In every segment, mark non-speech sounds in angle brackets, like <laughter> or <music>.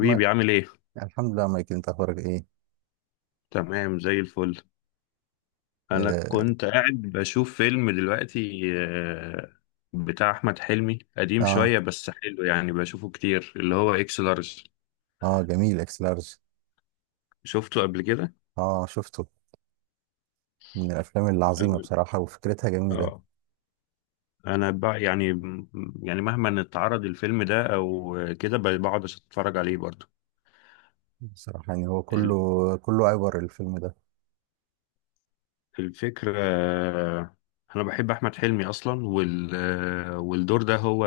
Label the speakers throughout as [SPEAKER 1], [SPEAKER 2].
[SPEAKER 1] ما
[SPEAKER 2] عامل ايه؟
[SPEAKER 1] الحمد لله مايك، انت اخبارك ايه؟
[SPEAKER 2] تمام زي الفل. انا
[SPEAKER 1] اه
[SPEAKER 2] كنت قاعد بشوف فيلم دلوقتي، بتاع احمد حلمي، قديم
[SPEAKER 1] اه،
[SPEAKER 2] شوية بس حلو يعني، بشوفه كتير، اللي هو اكس لارج.
[SPEAKER 1] آه جميل اكس لارج.
[SPEAKER 2] شفته قبل كده؟
[SPEAKER 1] اه شفته. من الافلام العظيمه
[SPEAKER 2] أول.
[SPEAKER 1] بصراحه، وفكرتها جميله
[SPEAKER 2] اه، انا بقى يعني، يعني مهما اتعرض الفيلم ده او كده، بقعد اتفرج عليه برضو.
[SPEAKER 1] بصراحه. يعني هو
[SPEAKER 2] ال-
[SPEAKER 1] كله عبر الفيلم ده.
[SPEAKER 2] الفكرة. انا بحب احمد حلمي اصلا، والدور ده هو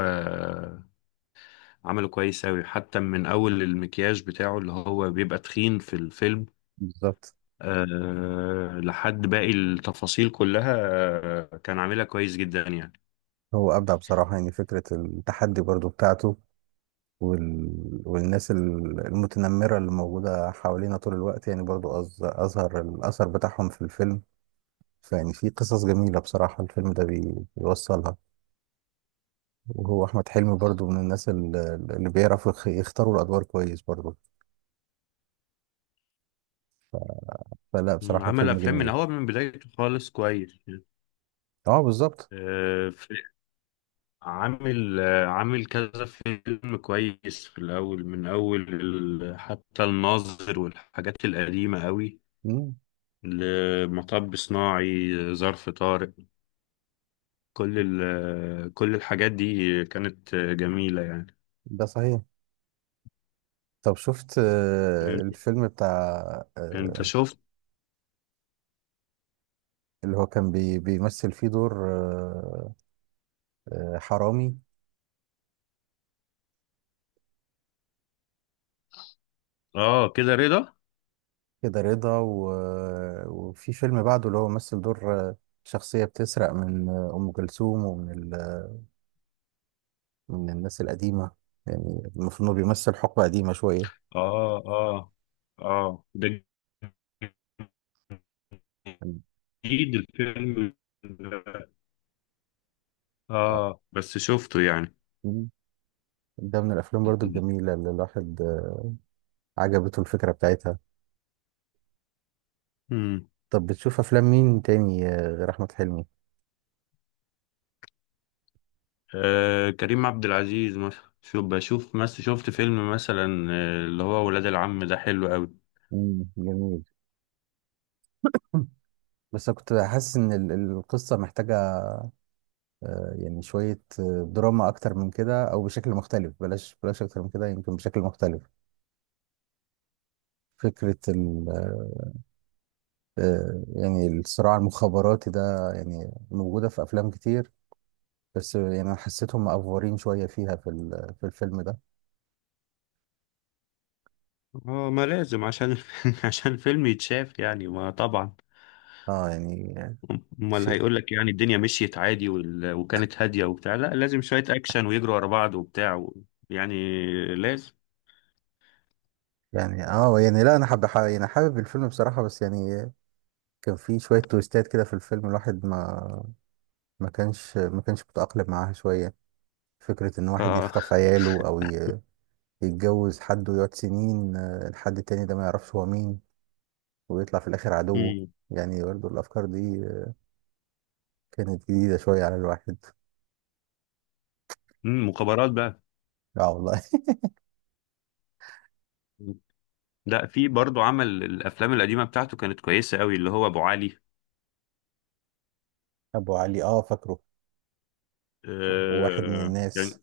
[SPEAKER 2] عمله كويس أوي، حتى من أول المكياج بتاعه اللي هو بيبقى تخين في الفيلم،
[SPEAKER 1] بالظبط.
[SPEAKER 2] أه، لحد باقي التفاصيل كلها. كان عاملها كويس جدا يعني.
[SPEAKER 1] هو ابدع بصراحه، يعني فكره التحدي برضو بتاعته. وال... والناس المتنمره اللي موجوده حوالينا طول الوقت، يعني برضو اظهر الاثر بتاعهم في الفيلم. فيعني في قصص جميله بصراحه الفيلم ده بيوصلها. وهو احمد حلمي برضو من الناس اللي بيعرفوا يختاروا الادوار كويس برضو. فلا
[SPEAKER 2] مم،
[SPEAKER 1] بصراحه
[SPEAKER 2] عمل
[SPEAKER 1] فيلم
[SPEAKER 2] أفلام من
[SPEAKER 1] جميل.
[SPEAKER 2] هو من بدايته خالص كويس.
[SPEAKER 1] اه بالظبط.
[SPEAKER 2] أه في- عامل عامل كذا فيلم كويس في الأول، من أول حتى الناظر والحاجات القديمة أوي،
[SPEAKER 1] مم،
[SPEAKER 2] لمطب صناعي، ظرف طارق، كل الحاجات دي كانت جميلة يعني.
[SPEAKER 1] ده صحيح. طب شفت
[SPEAKER 2] انت
[SPEAKER 1] الفيلم بتاع
[SPEAKER 2] انت
[SPEAKER 1] آه،
[SPEAKER 2] شفت.
[SPEAKER 1] اللي هو كان بيمثل فيه دور حرامي.
[SPEAKER 2] اه كده رضا.
[SPEAKER 1] كده رضا، وفي فيلم بعده اللي هو مثل دور شخصية بتسرق من أم كلثوم ومن من الناس القديمة. يعني المفروض إنه بيمثل حقبة قديمة شوية.
[SPEAKER 2] اه، اه، اه ده جديد الفيلم ده. اه بس شفته يعني.
[SPEAKER 1] آه. ده من الافلام برضو الجميله اللي الواحد عجبته الفكره بتاعتها.
[SPEAKER 2] امم.
[SPEAKER 1] طب بتشوف افلام مين تاني غير احمد حلمي؟
[SPEAKER 2] آه، كريم عبد العزيز مثلا، شوف، بشوف مثلا، شفت فيلم مثلا، اللي هو ولاد العم ده، حلو قوي.
[SPEAKER 1] جميل. <laughs> بس أنا كنت حاسس ان القصه محتاجه يعني شويه دراما اكتر من كده او بشكل مختلف، بلاش اكتر من كده يمكن بشكل مختلف. فكره ال آه، يعني الصراع المخابراتي ده يعني موجوده في افلام كتير، بس يعني انا حسيتهم مأفورين شويه فيها في في الفيلم ده.
[SPEAKER 2] اه، ما لازم، عشان <laughs> عشان فيلم يتشاف يعني، ما طبعا.
[SPEAKER 1] اه يعني.
[SPEAKER 2] امال
[SPEAKER 1] في.
[SPEAKER 2] هيقول لك يعني الدنيا مشيت عادي وكانت هاديه وبتاع، لا، لازم شويه اكشن ويجروا ورا بعض وبتاع و... يعني لازم.
[SPEAKER 1] يعني اه يعني لا، انا يعني حابب الفيلم بصراحة، بس يعني كان في شوية تويستات كده في الفيلم، الواحد ما ما كانش متأقلم معاها شوية. فكرة ان
[SPEAKER 2] ف...
[SPEAKER 1] واحد يخطف
[SPEAKER 2] <laughs>
[SPEAKER 1] عياله او يتجوز حد ويقعد سنين الحد التاني ده ما يعرفش هو مين، ويطلع في الاخر عدوه.
[SPEAKER 2] مم.
[SPEAKER 1] يعني برضه الافكار دي كانت جديدة شوية على الواحد.
[SPEAKER 2] مم، مخابرات بقى.
[SPEAKER 1] اه والله.
[SPEAKER 2] لا، في برضو، عمل الافلام القديمه بتاعته كانت كويسه قوي، اللي هو ابو علي.
[SPEAKER 1] <laughs> ابو علي، اه فاكره. وواحد من
[SPEAKER 2] آه...
[SPEAKER 1] الناس.
[SPEAKER 2] كان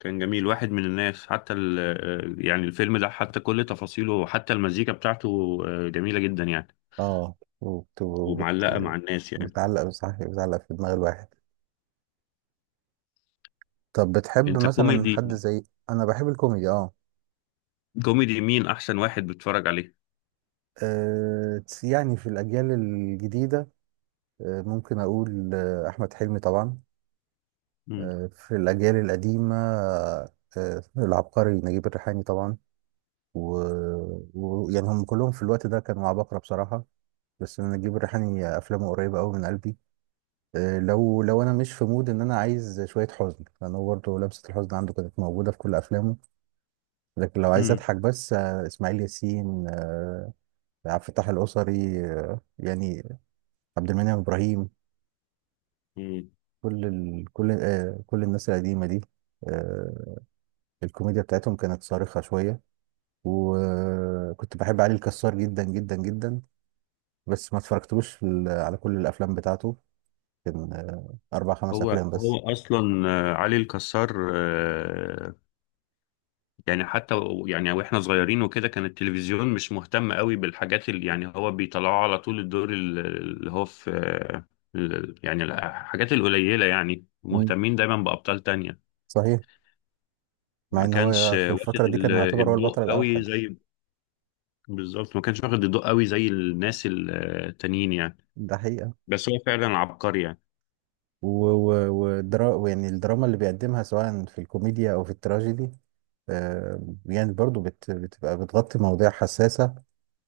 [SPEAKER 2] كان جميل، واحد من الناس، حتى ال... آه، يعني الفيلم ده حتى كل تفاصيله، وحتى المزيكا بتاعته جميله جدا يعني،
[SPEAKER 1] اه
[SPEAKER 2] ومعلقه مع الناس يعني.
[SPEAKER 1] بتعلق، صح، بتعلق في دماغ الواحد. طب بتحب
[SPEAKER 2] انت
[SPEAKER 1] مثلا حد
[SPEAKER 2] كوميدي.
[SPEAKER 1] زي. انا بحب الكوميدي، اه.
[SPEAKER 2] كوميدي مين احسن واحد بتتفرج عليه؟
[SPEAKER 1] يعني في الاجيال الجديده ممكن اقول احمد حلمي طبعا.
[SPEAKER 2] مم.
[SPEAKER 1] في الاجيال القديمه العبقري نجيب الريحاني طبعا. يعني هم كلهم في الوقت ده كانوا عباقرة بصراحه. بس أنا نجيب الريحاني افلامه قريبه قوي من قلبي. لو انا مش في مود ان انا عايز شويه حزن، لان هو برضه لمسه الحزن عنده كانت موجوده في كل افلامه. لكن لو عايز
[SPEAKER 2] مم.
[SPEAKER 1] اضحك بس، اسماعيل ياسين، عبد الفتاح الأسري، يعني عبد المنعم إبراهيم.
[SPEAKER 2] مم.
[SPEAKER 1] كل كل الناس القديمة دي، آه، الكوميديا بتاعتهم كانت صارخة شوية. وكنت بحب علي الكسار جدا جدا جدا، بس ما اتفرجتلوش في على كل الأفلام بتاعته. كان أربع خمس
[SPEAKER 2] هو
[SPEAKER 1] أفلام بس.
[SPEAKER 2] هو اصلا علي الكسار، يعني حتى يعني واحنا صغيرين وكده، كان التلفزيون مش مهتم قوي بالحاجات اللي يعني هو بيطلعوا على طول، الدور اللي هو في، يعني الحاجات القليلة، يعني
[SPEAKER 1] مم.
[SPEAKER 2] مهتمين دايما بأبطال تانية.
[SPEAKER 1] صحيح. مع
[SPEAKER 2] ما
[SPEAKER 1] إن
[SPEAKER 2] كانش
[SPEAKER 1] هو في الفترة
[SPEAKER 2] واخد
[SPEAKER 1] دي كان يعتبر هو البطل
[SPEAKER 2] الضوء قوي
[SPEAKER 1] الأوحد.
[SPEAKER 2] زي، بالظبط، ما كانش واخد الضوء قوي زي الناس التانيين يعني.
[SPEAKER 1] ده حقيقة.
[SPEAKER 2] بس هو فعلا عبقري يعني.
[SPEAKER 1] يعني الدراما اللي بيقدمها سواء في الكوميديا أو في التراجيدي آه، يعني برضو بتبقى بتغطي مواضيع حساسة،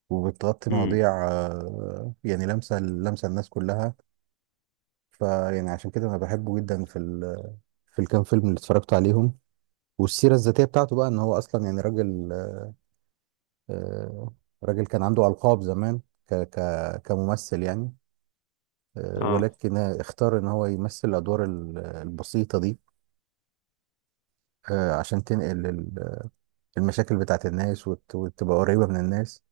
[SPEAKER 1] وبتغطي
[SPEAKER 2] امم.
[SPEAKER 1] مواضيع يعني لمسة لمسة الناس كلها. فيعني عشان كده أنا بحبه جدا، في في الكام فيلم اللي اتفرجت عليهم. والسيرة الذاتية بتاعته بقى إن هو أصلا يعني راجل، آه، راجل كان عنده ألقاب زمان، ك ك كممثل يعني.
[SPEAKER 2] اه.
[SPEAKER 1] ولكن اختار إن هو يمثل الأدوار البسيطة دي عشان تنقل المشاكل بتاعت الناس، وتبقى قريبة من الناس.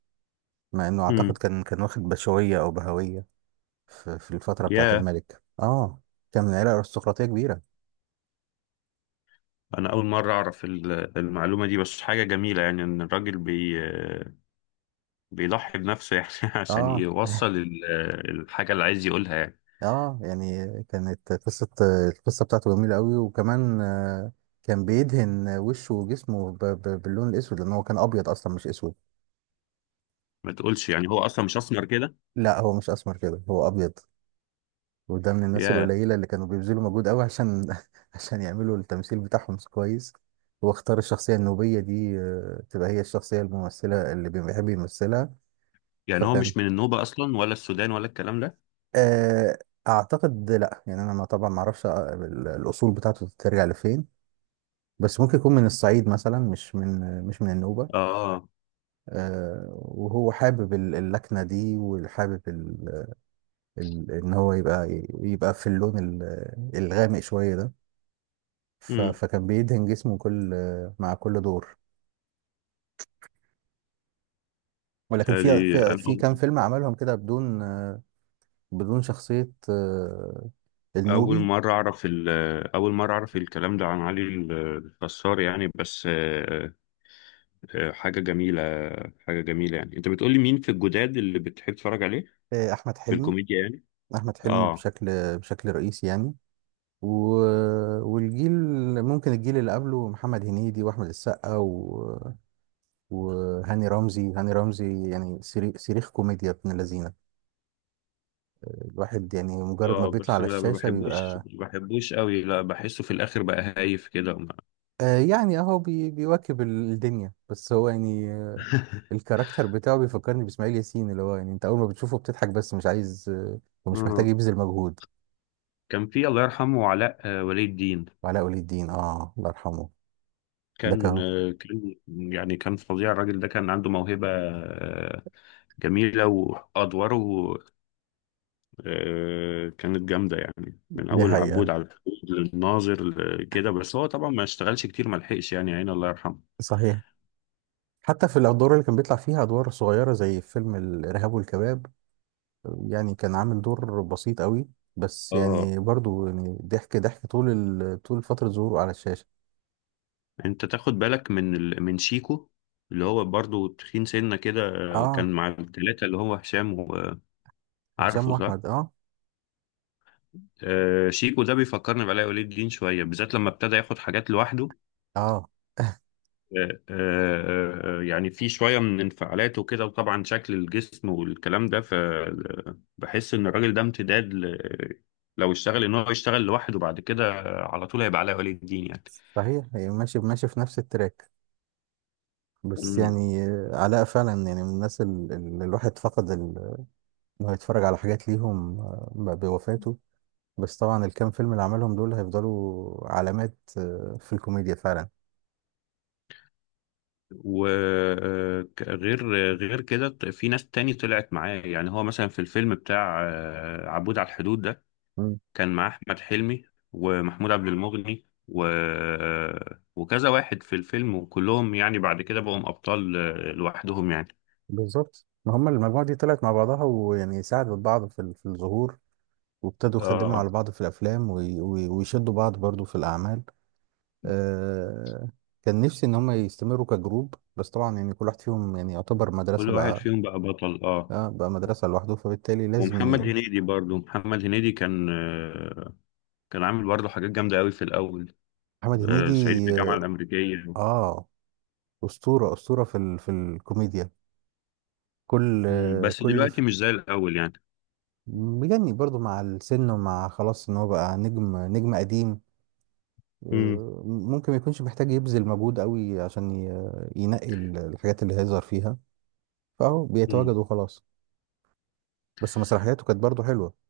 [SPEAKER 1] مع انه اعتقد
[SPEAKER 2] امم.
[SPEAKER 1] كان واخد بشوية او بهوية في, الفترة بتاعت الملك، اه، كان من عيلة ارستقراطية كبيرة.
[SPEAKER 2] انا اول مره اعرف المعلومه دي، بس حاجه جميله يعني، ان الراجل بيضحي بنفسه يعني <laughs> عشان
[SPEAKER 1] اه
[SPEAKER 2] يوصل الحاجه اللي عايز يقولها يعني.
[SPEAKER 1] اه. يعني كانت قصة القصة بتاعته جميلة قوي. وكمان كان بيدهن وشه وجسمه باللون الاسود، لان هو كان ابيض اصلا مش اسود.
[SPEAKER 2] ما تقولش يعني هو اصلا مش اسمر كده!
[SPEAKER 1] لا هو مش اسمر كده، هو ابيض. وده من الناس
[SPEAKER 2] يا.
[SPEAKER 1] القليلة اللي كانوا بيبذلوا مجهود قوي عشان <laughs> عشان يعملوا التمثيل بتاعهم كويس. واختار الشخصية النوبية دي تبقى هي الشخصية الممثلة اللي بيحب يمثلها.
[SPEAKER 2] يعني هو
[SPEAKER 1] فكان
[SPEAKER 2] مش من النوبه اصلا، ولا السودان ولا الكلام ده؟
[SPEAKER 1] آه، اعتقد لا، يعني انا ما طبعا ما اعرفش الاصول بتاعته ترجع لفين، بس ممكن يكون من الصعيد مثلا، مش من النوبة.
[SPEAKER 2] اه.
[SPEAKER 1] وهو حابب اللكنة دي، وحابب ان هو يبقى في اللون الغامق شوية ده.
[SPEAKER 2] امم.
[SPEAKER 1] فكان بيدهن جسمه كل مع كل دور، ولكن
[SPEAKER 2] تالي. انا
[SPEAKER 1] في
[SPEAKER 2] أول.
[SPEAKER 1] كام فيلم عملهم كده بدون بدون شخصية
[SPEAKER 2] أول
[SPEAKER 1] النوبي.
[SPEAKER 2] مرة أعرف أول مرة أعرف الكلام ده عن علي الكسار يعني، بس حاجة جميلة، حاجة جميلة يعني. أنت بتقولي مين في الجداد اللي بتحب تتفرج عليه
[SPEAKER 1] احمد
[SPEAKER 2] في
[SPEAKER 1] حلمي.
[SPEAKER 2] الكوميديا يعني؟
[SPEAKER 1] احمد حلمي
[SPEAKER 2] اه.
[SPEAKER 1] بشكل رئيسي يعني. و... والجيل، ممكن الجيل اللي قبله، محمد هنيدي واحمد السقا وهاني رمزي. هاني رمزي يعني صريخ صريخ كوميديا ابن اللذينه. الواحد يعني مجرد ما
[SPEAKER 2] اه
[SPEAKER 1] بيطلع
[SPEAKER 2] بس
[SPEAKER 1] على
[SPEAKER 2] ما
[SPEAKER 1] الشاشه
[SPEAKER 2] بحبوش،
[SPEAKER 1] بيبقى.
[SPEAKER 2] ما بحبوش قوي، لا، بحسه في الاخر بقى هايف كده وما-
[SPEAKER 1] آه يعني اهو بيواكب الدنيا، بس هو يعني
[SPEAKER 2] <laughs>
[SPEAKER 1] الكاركتر بتاعه بيفكرني باسماعيل ياسين، اللي هو يعني انت اول ما بتشوفه بتضحك، بس مش عايز ومش محتاج
[SPEAKER 2] آه.
[SPEAKER 1] يبذل مجهود.
[SPEAKER 2] كان في، الله يرحمه، علاء، ولي الدين،
[SPEAKER 1] وعلاء ولي الدين، اه الله يرحمه. ده
[SPEAKER 2] كان
[SPEAKER 1] كان.
[SPEAKER 2] كان فظيع، الراجل ده كان عنده موهبة جميلة، وأدواره كانت جامدة يعني، من
[SPEAKER 1] دي
[SPEAKER 2] أول العبود
[SPEAKER 1] حقيقه،
[SPEAKER 2] على الحدود، للناظر، كده، بس هو طبعا ما اشتغلش كتير، ما لحقش يعني عين، الله يرحمه.
[SPEAKER 1] صحيح. حتى في الادوار اللي كان بيطلع فيها ادوار صغيره زي فيلم الارهاب والكباب، يعني كان عامل دور بسيط قوي، بس
[SPEAKER 2] اه.
[SPEAKER 1] يعني برضو يعني ضحك ضحك طول فتره ظهوره على الشاشه.
[SPEAKER 2] انت تاخد بالك من من شيكو، اللي هو برضو تخين سنة كده؟
[SPEAKER 1] اه.
[SPEAKER 2] كان مع الثلاثة، اللي هو هشام،
[SPEAKER 1] هشام
[SPEAKER 2] وعارفه صح؟
[SPEAKER 1] واحمد اه.
[SPEAKER 2] شيكو ده بيفكرني بعلاء ولي الدين شوية، بالذات لما ابتدى ياخد حاجات لوحده.
[SPEAKER 1] اه
[SPEAKER 2] يعني في شوية من انفعالاته كده، وطبعا شكل الجسم والكلام ده، فبحس إن الراجل ده امتداد ل... لو اشتغل، إن هو يشتغل لوحده بعد كده، على طول هيبقى علاء ولي الدين يعني.
[SPEAKER 1] صحيح. هي ماشي ماشي في نفس التراك، بس
[SPEAKER 2] مم.
[SPEAKER 1] يعني علاء فعلا يعني من الناس اللي الواحد فقد انه يتفرج على حاجات ليهم بوفاته. بس طبعا الكام فيلم اللي عملهم دول هيفضلوا علامات في الكوميديا فعلا.
[SPEAKER 2] وغير غير كده، في ناس تاني طلعت معاه، يعني هو مثلا في الفيلم بتاع عبود على الحدود ده، كان معاه أحمد حلمي ومحمود عبد المغني و... وكذا واحد في الفيلم، وكلهم يعني بعد كده بقوا أبطال لوحدهم يعني.
[SPEAKER 1] بالظبط، ما هم المجموعة دي طلعت مع بعضها، ويعني ساعدت بعض في في الظهور، وابتدوا يخدموا
[SPEAKER 2] اه،
[SPEAKER 1] على بعض في الأفلام، ويشدوا بعض برضو في الأعمال. آه، كان نفسي إن هم يستمروا كجروب، بس طبعا يعني كل واحد فيهم يعني يعتبر
[SPEAKER 2] كل
[SPEAKER 1] مدرسة
[SPEAKER 2] واحد
[SPEAKER 1] بقى.
[SPEAKER 2] فيهم بقى بطل، اه.
[SPEAKER 1] آه بقى مدرسة لوحده، فبالتالي لازم
[SPEAKER 2] ومحمد هنيدي برضو، محمد هنيدي كان كان عامل برضو حاجات جامدة قوي في الأول،
[SPEAKER 1] محمد
[SPEAKER 2] صعيدي في
[SPEAKER 1] هنيدي.
[SPEAKER 2] الجامعة الأمريكية.
[SPEAKER 1] آه أسطورة أسطورة في في الكوميديا. كل
[SPEAKER 2] مم،
[SPEAKER 1] آه،
[SPEAKER 2] بس
[SPEAKER 1] كل
[SPEAKER 2] دلوقتي
[SPEAKER 1] ف-
[SPEAKER 2] مش زي الأول يعني.
[SPEAKER 1] مجني برضو مع السن، ومع خلاص إن هو بقى نجم نجم قديم. ممكن ما يكونش محتاج يبذل مجهود قوي عشان ينقي الحاجات اللي هيظهر فيها، فهو
[SPEAKER 2] مم.
[SPEAKER 1] بيتواجد وخلاص. بس مسرحياته كانت برضه حلوة،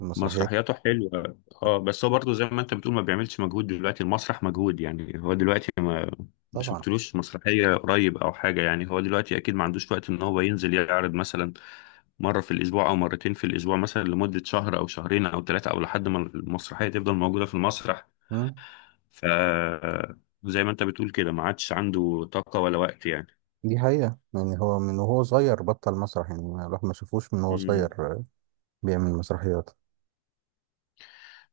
[SPEAKER 1] المسرحيات.
[SPEAKER 2] مسرحياته حلوة. اه بس هو برضه زي ما انت بتقول، ما بيعملش مجهود دلوقتي، المسرح مجهود يعني، هو دلوقتي ما
[SPEAKER 1] طبعا.
[SPEAKER 2] شفتلوش مسرحية قريب او حاجة، يعني هو دلوقتي اكيد ما عندوش وقت ان هو ينزل يعرض مثلا مرة في الاسبوع او مرتين في الاسبوع مثلا، لمدة شهر او شهرين او ثلاثة، او لحد ما المسرحية تفضل موجودة في المسرح.
[SPEAKER 1] مم.
[SPEAKER 2] ف زي ما انت بتقول كده، ما عادش عنده طاقة ولا وقت يعني.
[SPEAKER 1] دي حقيقة، يعني هو من وهو صغير بطل مسرح يعني. الواحد ما شافوش من وهو
[SPEAKER 2] مم.
[SPEAKER 1] صغير بيعمل مسرحيات.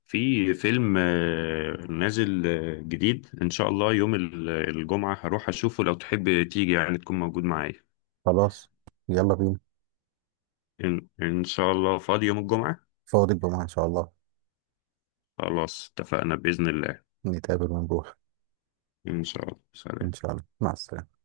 [SPEAKER 2] في فيلم نازل جديد، ان شاء الله يوم الجمعة هروح اشوفه، لو تحب تيجي يعني تكون موجود معايا.
[SPEAKER 1] خلاص، يلا بينا.
[SPEAKER 2] إن شاء الله فاضي يوم الجمعة؟
[SPEAKER 1] فاضي الجمعة إن شاء الله.
[SPEAKER 2] خلاص، اتفقنا بإذن الله.
[SPEAKER 1] نتقابل ونروح.
[SPEAKER 2] ان شاء الله،
[SPEAKER 1] إن
[SPEAKER 2] سلام.
[SPEAKER 1] شاء الله مع السلامة.